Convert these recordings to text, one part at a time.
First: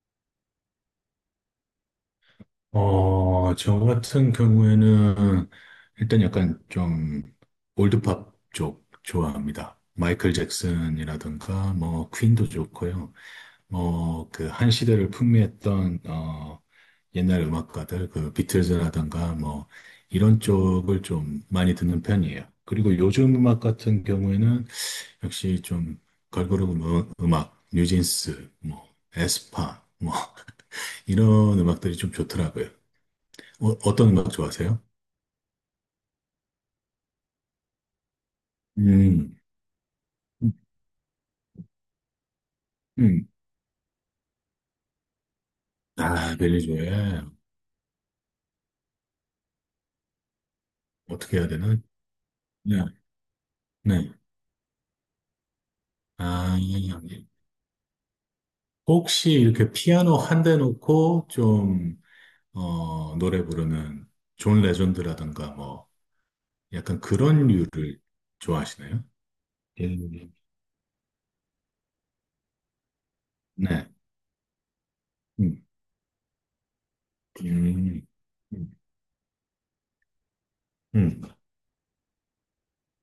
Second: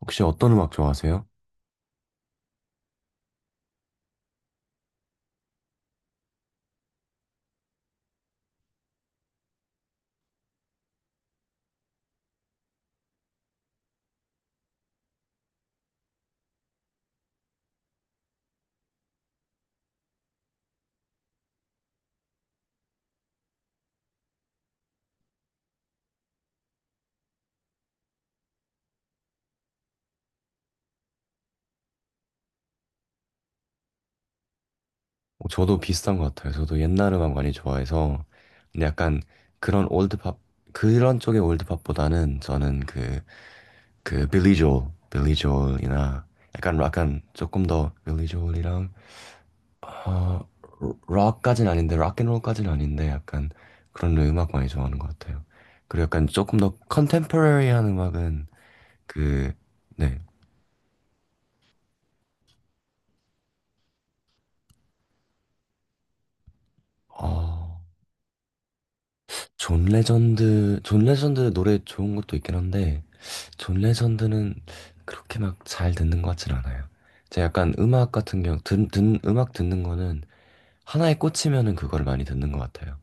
혹시 어떤 음악 좋아하세요? 저 같은 경우에는 일단 약간 좀 올드팝 쪽 좋아합니다. 마이클 잭슨이라든가 뭐 퀸도 좋고요. 뭐 그 한 시대를 풍미했던 옛날 음악가들, 그 비틀즈라든가 뭐 이런 쪽을 좀 많이 듣는 편이에요. 그리고 요즘 음악 같은 경우에는 역시 좀 걸그룹 음악, 뉴진스, 뭐 에스파, 뭐 이런 음악들이 좀 좋더라고요. 어떤 음악 좋아하세요? 저도 비슷한 것 같아요. 저도 옛날 음악 많이 좋아해서. 근데 약간 음, 그런 올드팝 음, 그런 쪽의 올드팝보다는 저는 그 음. 그 빌리 조엘이나 아, 약간 벨리조에. 약간 조금 더 빌리 조엘이랑 어 어떻게 해야 록까지는 되나? 아닌데 락앤롤까지는 네, 아닌데 약간 네. 그런 음악 많이 좋아하는 것 같아요. 그리고 약간 아, 조금 더 컨템포러리한 음악은 혹시 그 이렇게 피아노 네. 한 대 놓고 좀, 노래 부르는 존 레전드라든가 뭐, 약간 그런 어, 류를 좋아하시나요? 존 음, 레전드 존 레전드 노래 좋은 것도 있긴 한데 존 네. 레전드는 그렇게 막 음, 잘 듣는 것 같진 않아요. 제가 약간 음, 음악 같은 경우, 음. 음악 듣는 거는 하나에 음. 꽂히면은 그거를 많이 듣는 것 같아요.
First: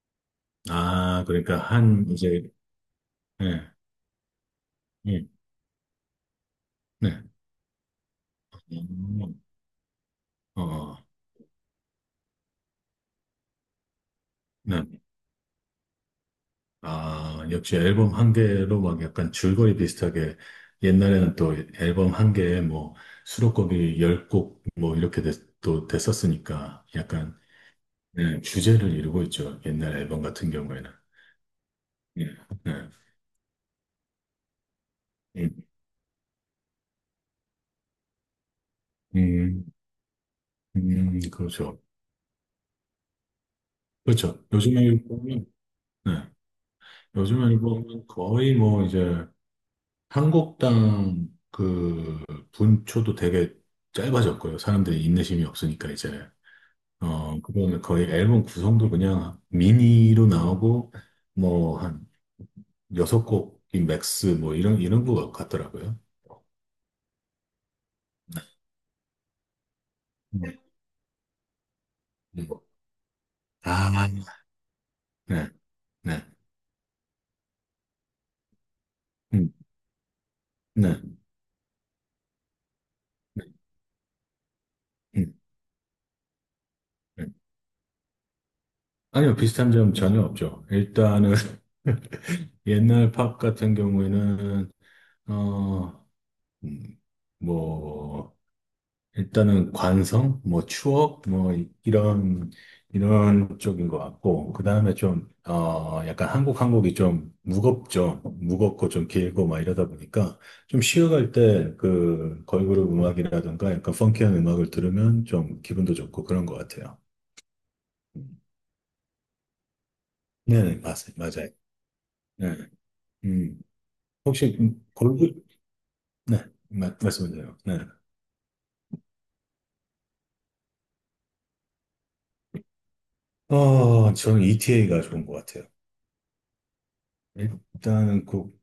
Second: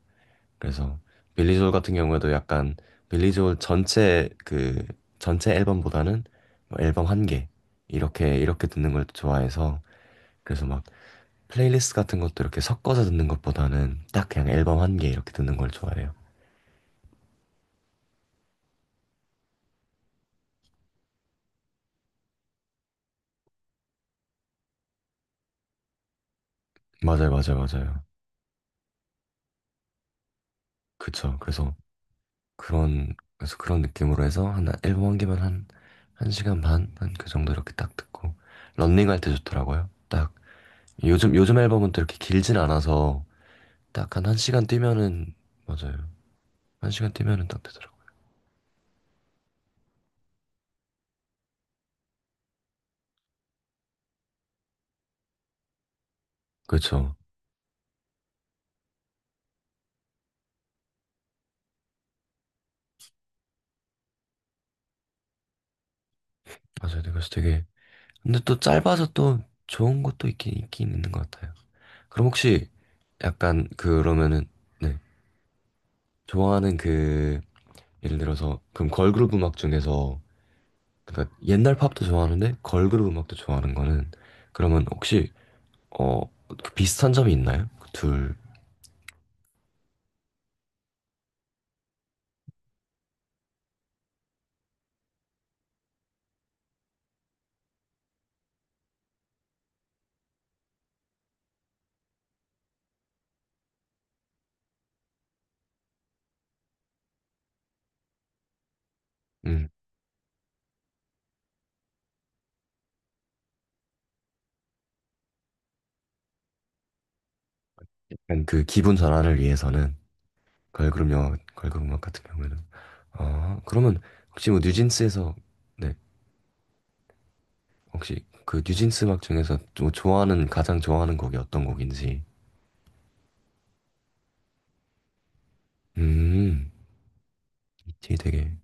그래서 아, 빌리 그러니까 조엘 같은 한, 경우에도 이제, 약간 빌리 조엘 네, 전체 네, 전체 앨범보다는 뭐 앨범 네. 한 개 이렇게 듣는 걸 음, 좋아해서. 어, 그래서 막 어. 플레이리스트 같은 것도 이렇게 섞어서 듣는 것보다는 딱 그냥 앨범 네. 한 개 이렇게 듣는 걸 좋아해요. 아, 역시 앨범 한 개로 막 약간 줄거리 비슷하게 옛날에는 또 앨범 한 개에 뭐 수록곡이 열 곡 뭐 이렇게 또 됐었으니까 맞아요, 약간, 맞아요, 맞아요. 네, 주제를 이루고 있죠. 옛날 앨범 같은 경우에는. 그쵸. 그래서 예, 네. 그런 느낌으로 해서 한 앨범 한 개만 음, 한 한 시간 반 한 그 정도 이렇게 딱 듣고 런닝 할 때 음, 좋더라고요. 딱. 요즘 그렇죠. 앨범은 또 이렇게 길진 않아서 딱 한 한 그렇죠. 시간 요즘에 뛰면은. 보면, 맞아요. 네. 한 시간 뛰면은 요즘에 딱 되더라고요. 보면 거의 뭐 이제 한 곡당 그 분초도 되게 짧아졌고요. 사람들이 인내심이 없으니까 이제. 그렇죠. 그거는 거의 앨범 구성도 그냥 미니로 나오고, 뭐, 한 여섯 곡이 맥스, 뭐, 이런 거 같더라고요. 맞아요. 네, 그래서 되게 근데 네. 또 짧아서 또 좋은 것도 있긴 네. 있긴 있는 것 같아요. 그럼 혹시 약간 아, 그러면은, 네, 네, 네, 좋아하는 그 예를 들어서 그럼 걸그룹 음, 음악 중에서, 네, 그러니까 옛날 팝도 좋아하는데 걸그룹 음악도 네, 좋아하는 거는, 그러면 혹시 음, 어 비슷한 네. 점이 있나요? 그 둘. 아니요, 비슷한 점 전혀 없죠. 일단은, 옛날 팝 같은 경우에는, 어, 음, 뭐, 일단은 관성, 뭐 추억, 뭐 이런 쪽인 것 같고, 그 다음에 좀 약간 한국이 좀 무겁죠. 무겁고 좀 길고 막 음, 이러다 보니까 좀 쉬어갈 때 그 걸그룹 음악이라든가 약간 펑키한 음악을 들으면 좀 기분도 좋고 그런 것 같아요. 약간 그 기분 전환을 위해서는 네, 네, 맞, 맞아요. 걸그룹 음악 같은 경우에는. 네, 아 음. 그러면 혹시 혹시 뭐 뉴진스에서, 걸그룹. 네, 네, 말씀하세요. 네, 혹시 그 뉴진스 음악 중에서 좀 좋아하는 가장 좋아하는 곡이 어떤 곡인지. 저는 ETA가 좋은 것 같아요. 음 ETA 일단은 그. 되게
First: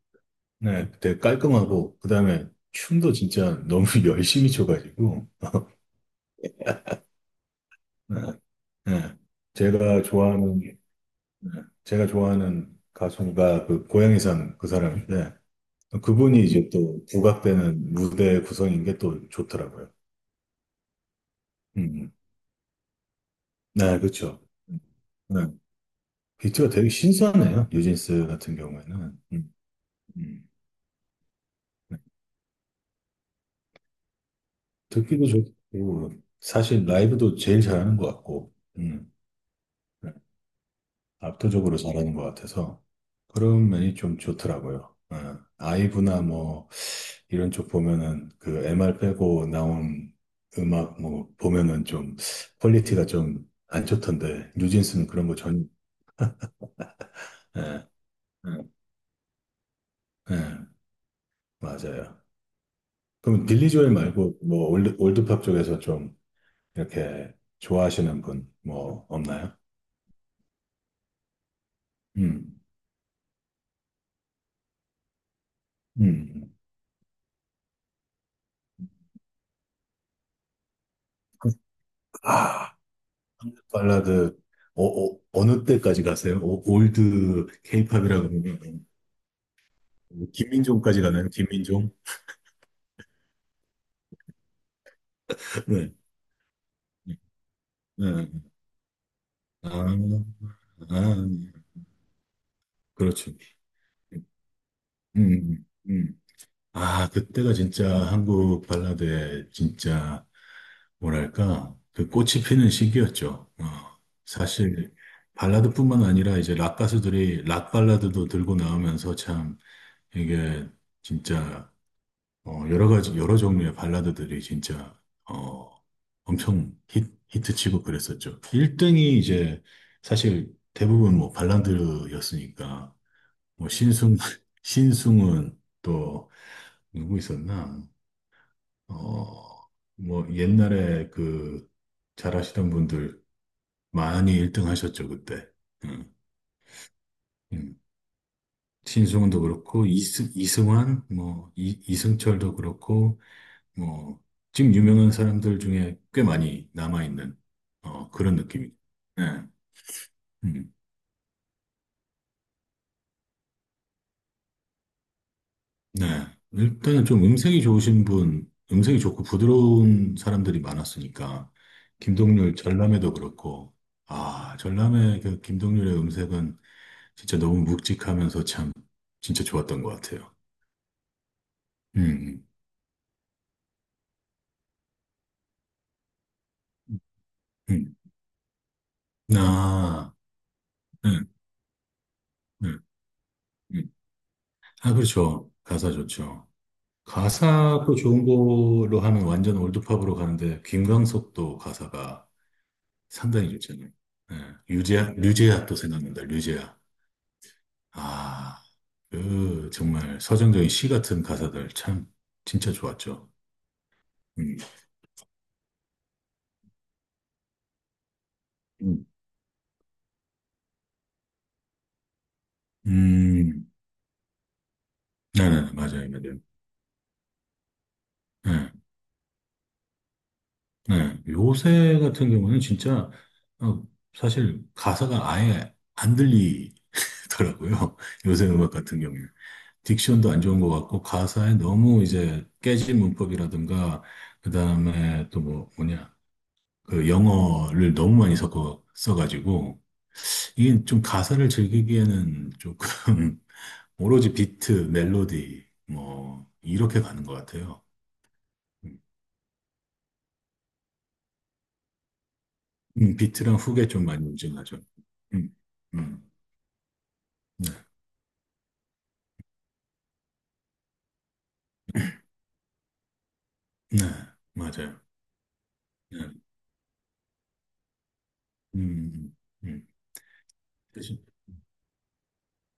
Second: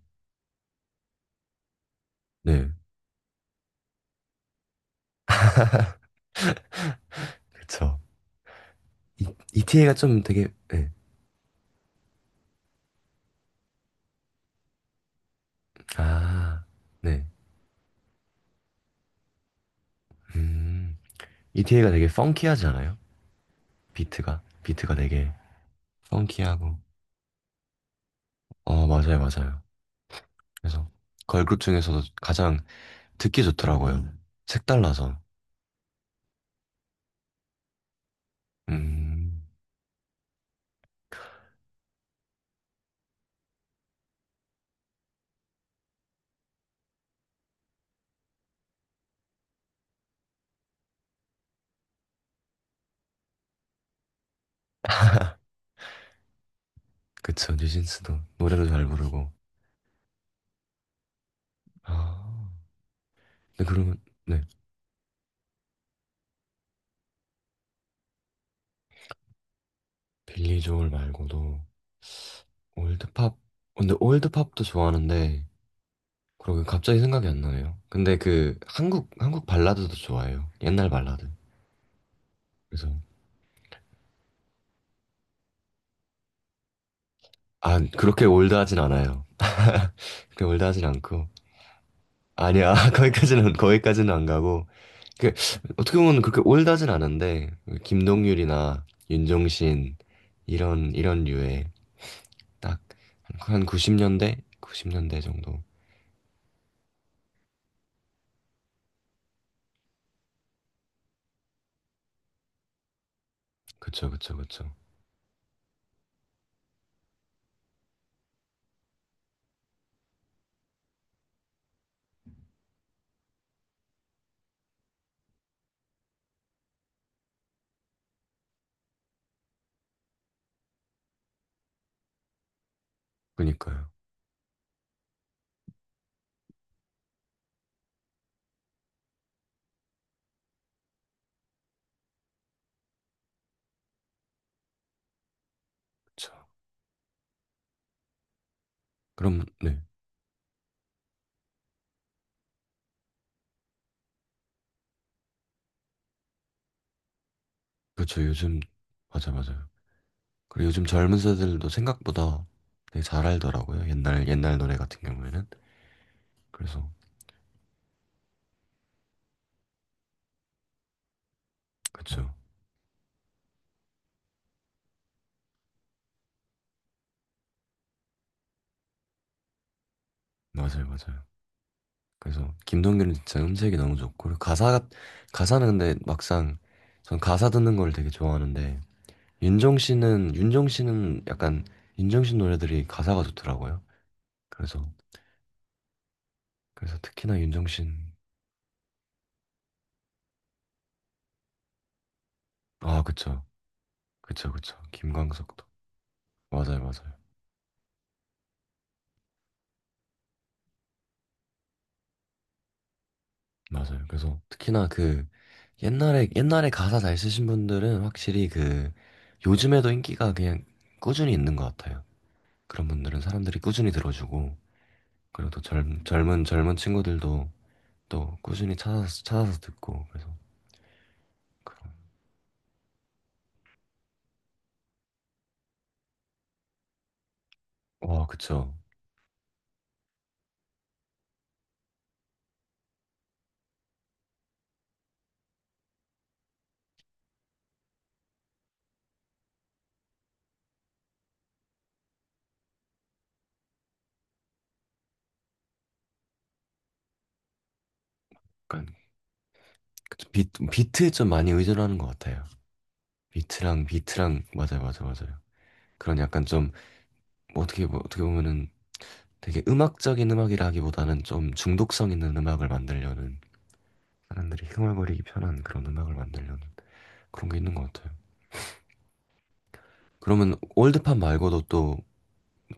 네, 되게 깔끔하고, 그 다음에 네 춤도 진짜 너무 열심히 춰가지고, 그쵸. 네, 네. 이, ETA가 제가 좀 되게 좋아하는, 네. 네, 제가 좋아하는 가수가 그 고양이산 그 사람인데, 그분이 아, 이제 또 네. 부각되는 무대 구성인 게 또 좋더라고요. 음, 음, ETA가 되게 음. 펑키하지 않아요? 네, 그렇죠. 비트가 되게 네, 비트가 펑키하고. 되게 신선해요, 뉴진스 같은 경우에는. 맞아요, 맞아요. 음. 그래서 걸그룹 네. 중에서도 가장 듣기 좋더라고요, 색달라서. 듣기도 좋고, 사실 라이브도 제일 잘하는 것 같고, 네. 음, 압도적으로 잘하는 것 같아서 그런 면이 좀 좋더라고요. 예. 아이브나 뭐 이런 쪽 보면은 그 MR 빼고 나온 음악 뭐 보면은 좀 퀄리티가 좀 안 좋던데, 뉴진스는 그런 거 전. 그쵸. 예, 뉴진스도 예, 노래도 잘 부르고. 예, 맞아요. 아 그럼 빌리 근데 조엘 그러면, 말고 네, 뭐 올드팝 쪽에서 좀 이렇게 좋아하시는 분 뭐 없나요? 빌리 조엘 말고도 음, 올드팝 근데 올드팝도 좋아하는데 음, 음. 그러게 갑자기 생각이 안 나네요. 근데 그 한국 발라드도 좋아해요, 옛날 발라드. 아. 그래서. 한국 발라드. 느 때까지 가세요? 올드 케이팝이라 그렇게 올드하진 그러면 않아요. 뭐 그렇게 올드하진 김민종까지 않고. 가나요? 김민종? 아니야. 거기까지는 안 가고, 그 네. 어떻게 보면 그렇게 올드하진 네. 않은데 네. 김동률이나 아, 윤종신 이런 아, 이런 류의 그렇죠. 딱한 음, 90년대 정도. 음. 아, 그때가 진짜 한국 발라드의 진짜 뭐랄까 그 꽃이 피는 시기였죠. 어, 그쵸, 그쵸, 그쵸. 사실 발라드뿐만 아니라 이제 락 가수들이 락 발라드도 들고 나오면서 참 이게 진짜 어, 여러 가지, 여러 종류의 발라드들이 진짜, 어, 엄청 히, 히트치고 그랬었죠. 1등이 이제 사실 대부분 뭐 발라드였으니까. 뭐 그니까요. 신승은 또 누구 있었나? 어, 뭐 옛날에 그 잘하시던 분들 많이 1등 하셨죠, 그때. 음, 그쵸. 음. 신승훈도 그럼, 네. 그렇고, 이승환, 뭐, 이, 이승철도 그렇고, 뭐 지금 유명한 사람들 중에 꽤 많이 남아있는, 어, 그쵸 그런 요즘, 느낌이죠. 맞아, 네. 맞아요. 그리고 음. 요즘 젊은 세대들도 생각보다 되게 잘 알더라고요. 옛날 노래 같은 경우에는. 네. 그래서. 일단은 좀 음색이 좋으신 분, 음색이 좋고 부드러운 사람들이 많았으니까. 그쵸. 김동률 전람회도 그렇고, 아, 전람회 그 김동률의 음색은 진짜 너무 묵직하면서 참 진짜 좋았던 것 같아요. 맞아요, 맞아요. 음. 그래서 김동률은 진짜 음색이 너무 좋고 그리고 가사가 가사는 근데 막상 음. 전 가사 듣는 걸 음. 되게 좋아하는데 윤종 아, 씨는 윤종 네, 씨는 약간 윤종 신 네, 노래들이 가사가 좋더라고요. 음. 그래서 아, 그렇죠. 가사 좋죠. 그래서 특히나 윤종 신아. 가사도 좋은 걸로 하면 완전 올드팝으로 가는데 김광석도 가사가 그쵸, 상당히 좋잖아요. 예. 그쵸, 그쵸. 류제아, 김광석도. 류제아 또 생각난다. 류제아. 맞아요, 맞아요, 아, 그 정말 서정적인 시 같은 가사들 참 진짜 좋았죠. 맞아요. 그래서 음, 특히나 그 옛날에 가사 잘 쓰신 분들은 확실히 음, 요즘에도 인기가 그냥 꾸준히 있는 것 같아요. 그런 분들은 사람들이 음, 꾸준히 들어주고, 그리고 또 네네, 젊, 맞아요, 맞아요. 젊은 젊은 친구들도 또 네, 꾸준히 찾아서 듣고, 그래서. 네. 그런- 요새 같은 경우는 진짜, 어, 사실 가사가 아예 안 들리더라고요. 와 요새 음악 그쵸. 같은 경우는. 딕션도 안 좋은 것 같고 가사에 너무 이제 깨진 문법이라든가, 그다음에 또 뭐 뭐냐, 그 영어를 너무 많이 섞어 써가지고, 이게 좀 가사를 즐기기에는 조금 오로지 비트, 멜로디 뭐 이렇게 가는 것 같아요. 그러니까 음, 그쵸. 비트에 좀 많이 의존하는 것 같아요. 비트랑 비트랑 훅에 좀 많이 비트랑 움직여죠. 맞아요, 맞아요, 맞아요. 음, 그런 음, 약간 좀뭐 어떻게 보면은 되게 음악적인 음악이라기보다는 좀 중독성 있는 음악을 만들려는, 네, 사람들이 맞아요. 흥얼거리기 편한 그런 음악을 네, 만들려는 그런 게 있는 것 같아요. 음, 음. 그러면 대신, 올드팝 말고도 또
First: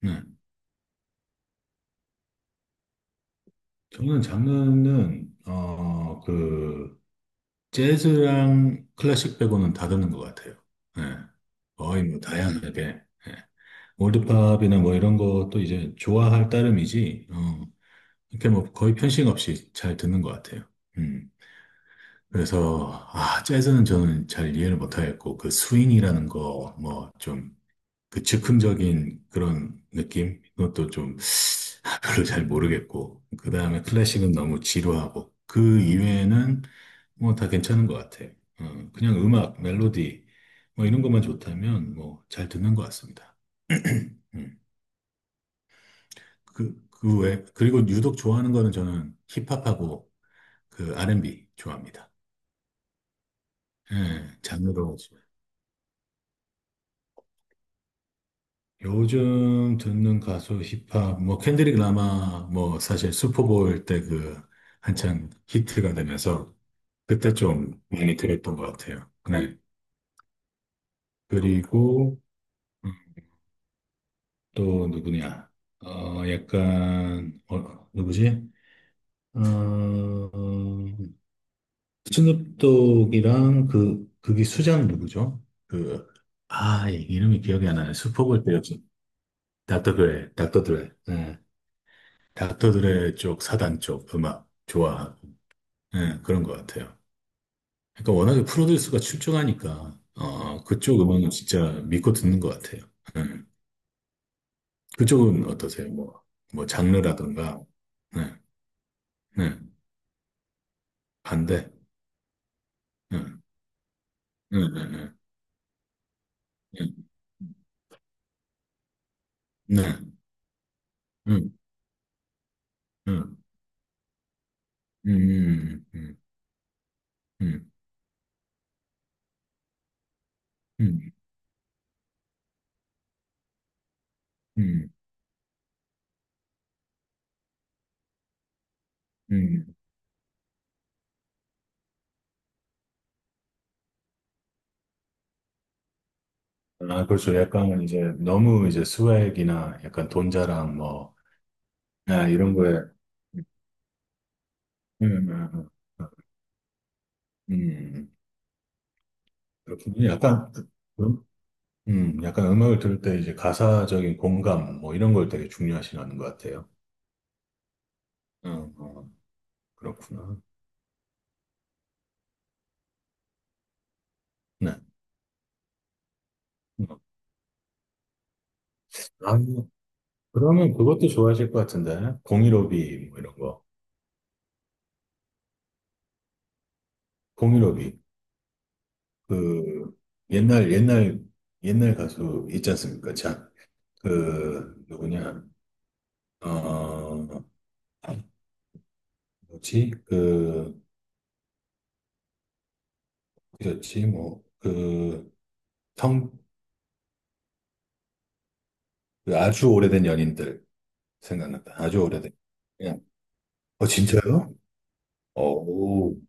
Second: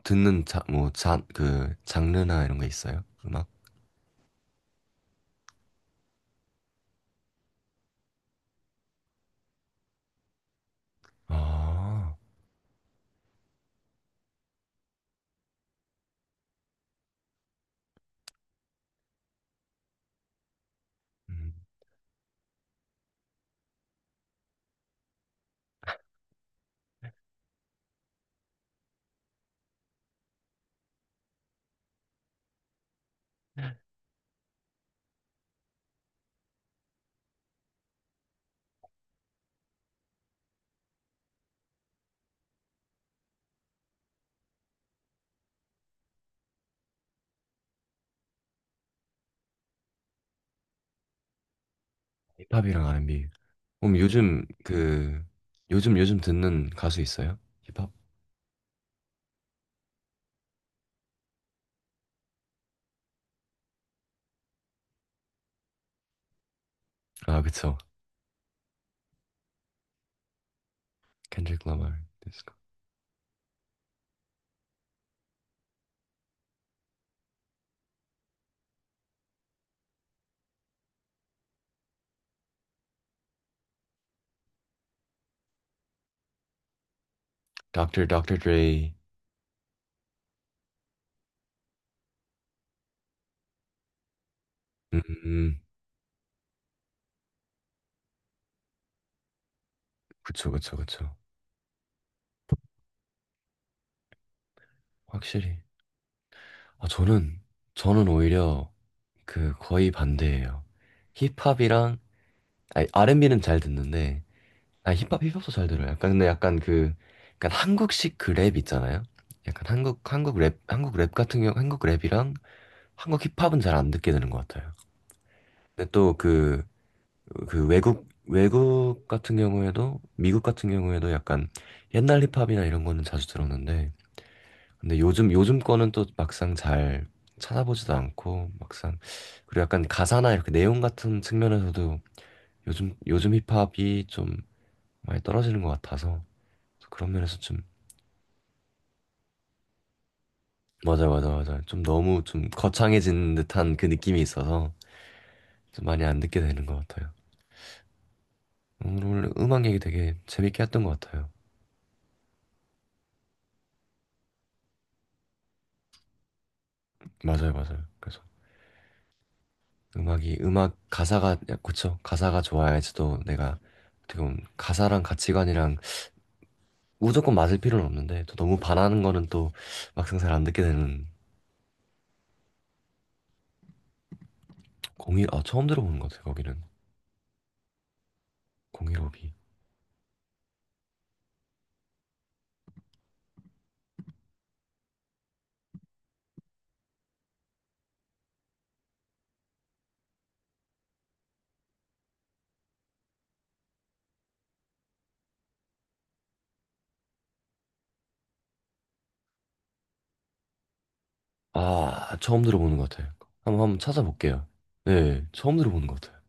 네. 듣는 그 장르나 이런 게 있어요, 음악? 저는 장르는 어그 재즈랑 클래식 빼고는 다 듣는 것 같아요. 예. 거의 아 뭐 다양하게. 예. 올드팝이나 뭐 이런 것도 이제 좋아할 따름이지, 어, 이렇게 뭐 거의 편식 없이 잘 듣는 것 같아요. 음. 음, 그래서, 아, 재즈는 저는 잘 이해를 못하겠고, 그 스윙이라는 거, 뭐 좀, 그 즉흥적인 그런 느낌? 그것도 좀 별로 잘 모르겠고, 그 다음에 클래식은 너무 지루하고, 그 이외에는 뭐 다 괜찮은 것 같아. 그냥 음악, 멜로디, 뭐 이런 것만 좋다면 뭐 잘 듣는 것 같습니다. 음, 그, 그 외, 그리고 유독 좋아하는 거는 저는 힙합하고 그 R&B 좋아합니다. 힙합이랑 R&B. 그럼 예, 요즘 장르로. 요즘 듣는 가수 있어요? 힙합? 요즘 듣는 가수 힙합 뭐 켄드릭 라마. 뭐 사실 슈퍼볼 때 그 한창 히트가 되면서 그때 그쵸. 좀 많이 들었던 것 같아요. 네. Kendrick Lamar, 그리고 디스코. 또 누구냐? 어 약간 어 누구지? 어 스눕독이랑 그 그게 수장 누구죠? 그, 아, 이름이 기억이 안 나네. Dr. 슈퍼볼 때였죠. Dre. 닥터 드레. 닥터들의 쪽, 사단 쪽 음악 좋아하고, 음. 예, 그런 것 같아요. 그러니까 워낙에 프로듀스가 출중하니까, 그쵸, 어, 그쵸, 그쪽 그쵸. 음악은 진짜 믿고 듣는 것 같아요. 예. 그쪽은 확실히. 어떠세요? 뭐, 뭐, 아 저는 장르라든가, 저는 네, 오히려 네, 거의 반대예요. 반대, 힙합이랑, 아니, 네, R&B는 잘 듣는데. 네, 네, 네, 힙합도 잘 들어요. 약간 근데 약간 네, 그 약간 한국식 그 랩 있잖아요. 약간 네, 네, 한국 랩 한국 랩 같은 음, 경우 한국 랩이랑 한국 음, 힙합은 잘 안 듣게 되는 것 같아요. 근데 또 음, 외국 같은 경우에도, 미국 같은 음, 경우에도 약간 옛날 힙합이나 이런 거는 자주 들었는데, 음, 근데 요즘 거는 또 막상 잘 찾아보지도 않고, 막상, 그리고 음. 약간 가사나 이렇게 내용 같은 측면에서도 요즘 힙합이 좀 많이 떨어지는 것 같아서, 아, 그런 그렇죠. 면에서 좀. 약간 이제 너무 이제 스웩이나 약간 돈 자랑 맞아, 뭐, 맞아, 맞아. 좀 너무 아, 좀 이런 거에, 거창해진 음, 듯한 그 느낌이 있어서 좀 많이 음. 안 듣게 되는 것 같아요. 음, 오늘 음악 얘기 그렇군요. 되게 약간, 재밌게 했던 것 음, 같아요. 약간 음악을 들을 때 이제 가사적인 공감, 뭐 이런 걸 되게 중요하시는 것 같아요. 맞아요, 맞아요. 그래서 어, 그렇구나. 음악 가사가 그쵸. 가사가 좋아야지 또 내가 어떻게 보면 네. 가사랑 가치관이랑 음. 무조건 맞을 필요는 없는데 또 너무 반하는 거는 아, 또 막상 잘 안 듣게 그러면 되는. 그것도 좋아하실 것 같은데. 015B, 뭐 이런 거. 공이 아 처음 들어보는 것 같아요, 거기는. 015B. 공일오비. 그, 옛날, 옛날, 옛날 가수 있지 않습니까? 참. 그, 누구냐. 어, 뭐지? 그, 그렇지. 뭐, 그, 성, 그 아주 오래된 연인들. 생각난다. 아주 오래된. 처음 들어보는 것 그냥. 같아요. 한번 어, 찾아볼게요. 진짜요? 네, 처음 들어보는 것 오, 같아요.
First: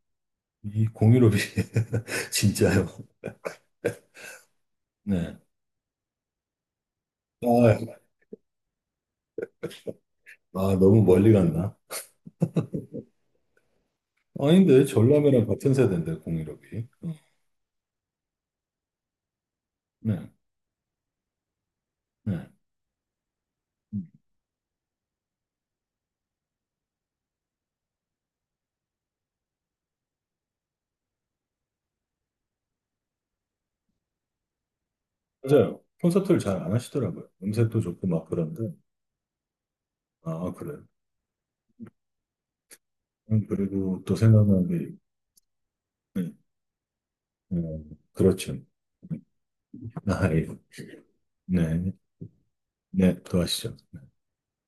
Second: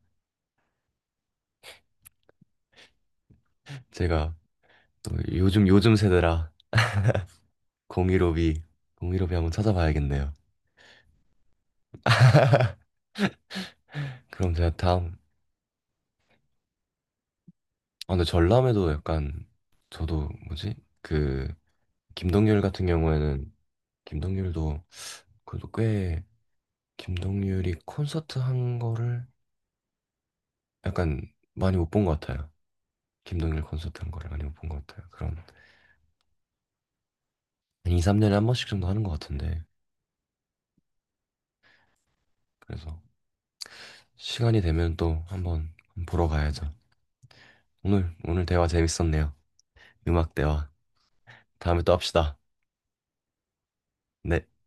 이 공유롭이. 진짜요? 제가 또 네. 요즘 세대라. 아, 공일오비 공일오비 한번 찾아봐야겠네요. 아, 너무 멀리 갔나? 그럼 제가 아닌데, 다음, 전람회랑 같은 세대인데, 공유롭이. 어, 근데 전람회도 약간, 저도 네, 뭐지. 그 네. 김동률 같은 경우에는 음, 김동률도 그래도 꽤 김동률이 콘서트 한 거를 약간 많이 못 본 것 같아요. 김동률 콘서트 한 거를 많이 못 본 것 같아요. 그런. 맞아요. 콘서트를 잘 안 하시더라고요. 음색도 한 2, 좋고 막 3년에 한 번씩 그런데. 정도 하는 것 같은데. 아, 그래요. 그래서 그리고 또 시간이 생각나는 게, 되면 또 한번 보러 네. 가야죠. 오늘 그렇죠. 대화 음, 재밌었네요. 아, 음악 예. 대화. 다음에 네, 또 합시다. 네, 또 하시죠. 네.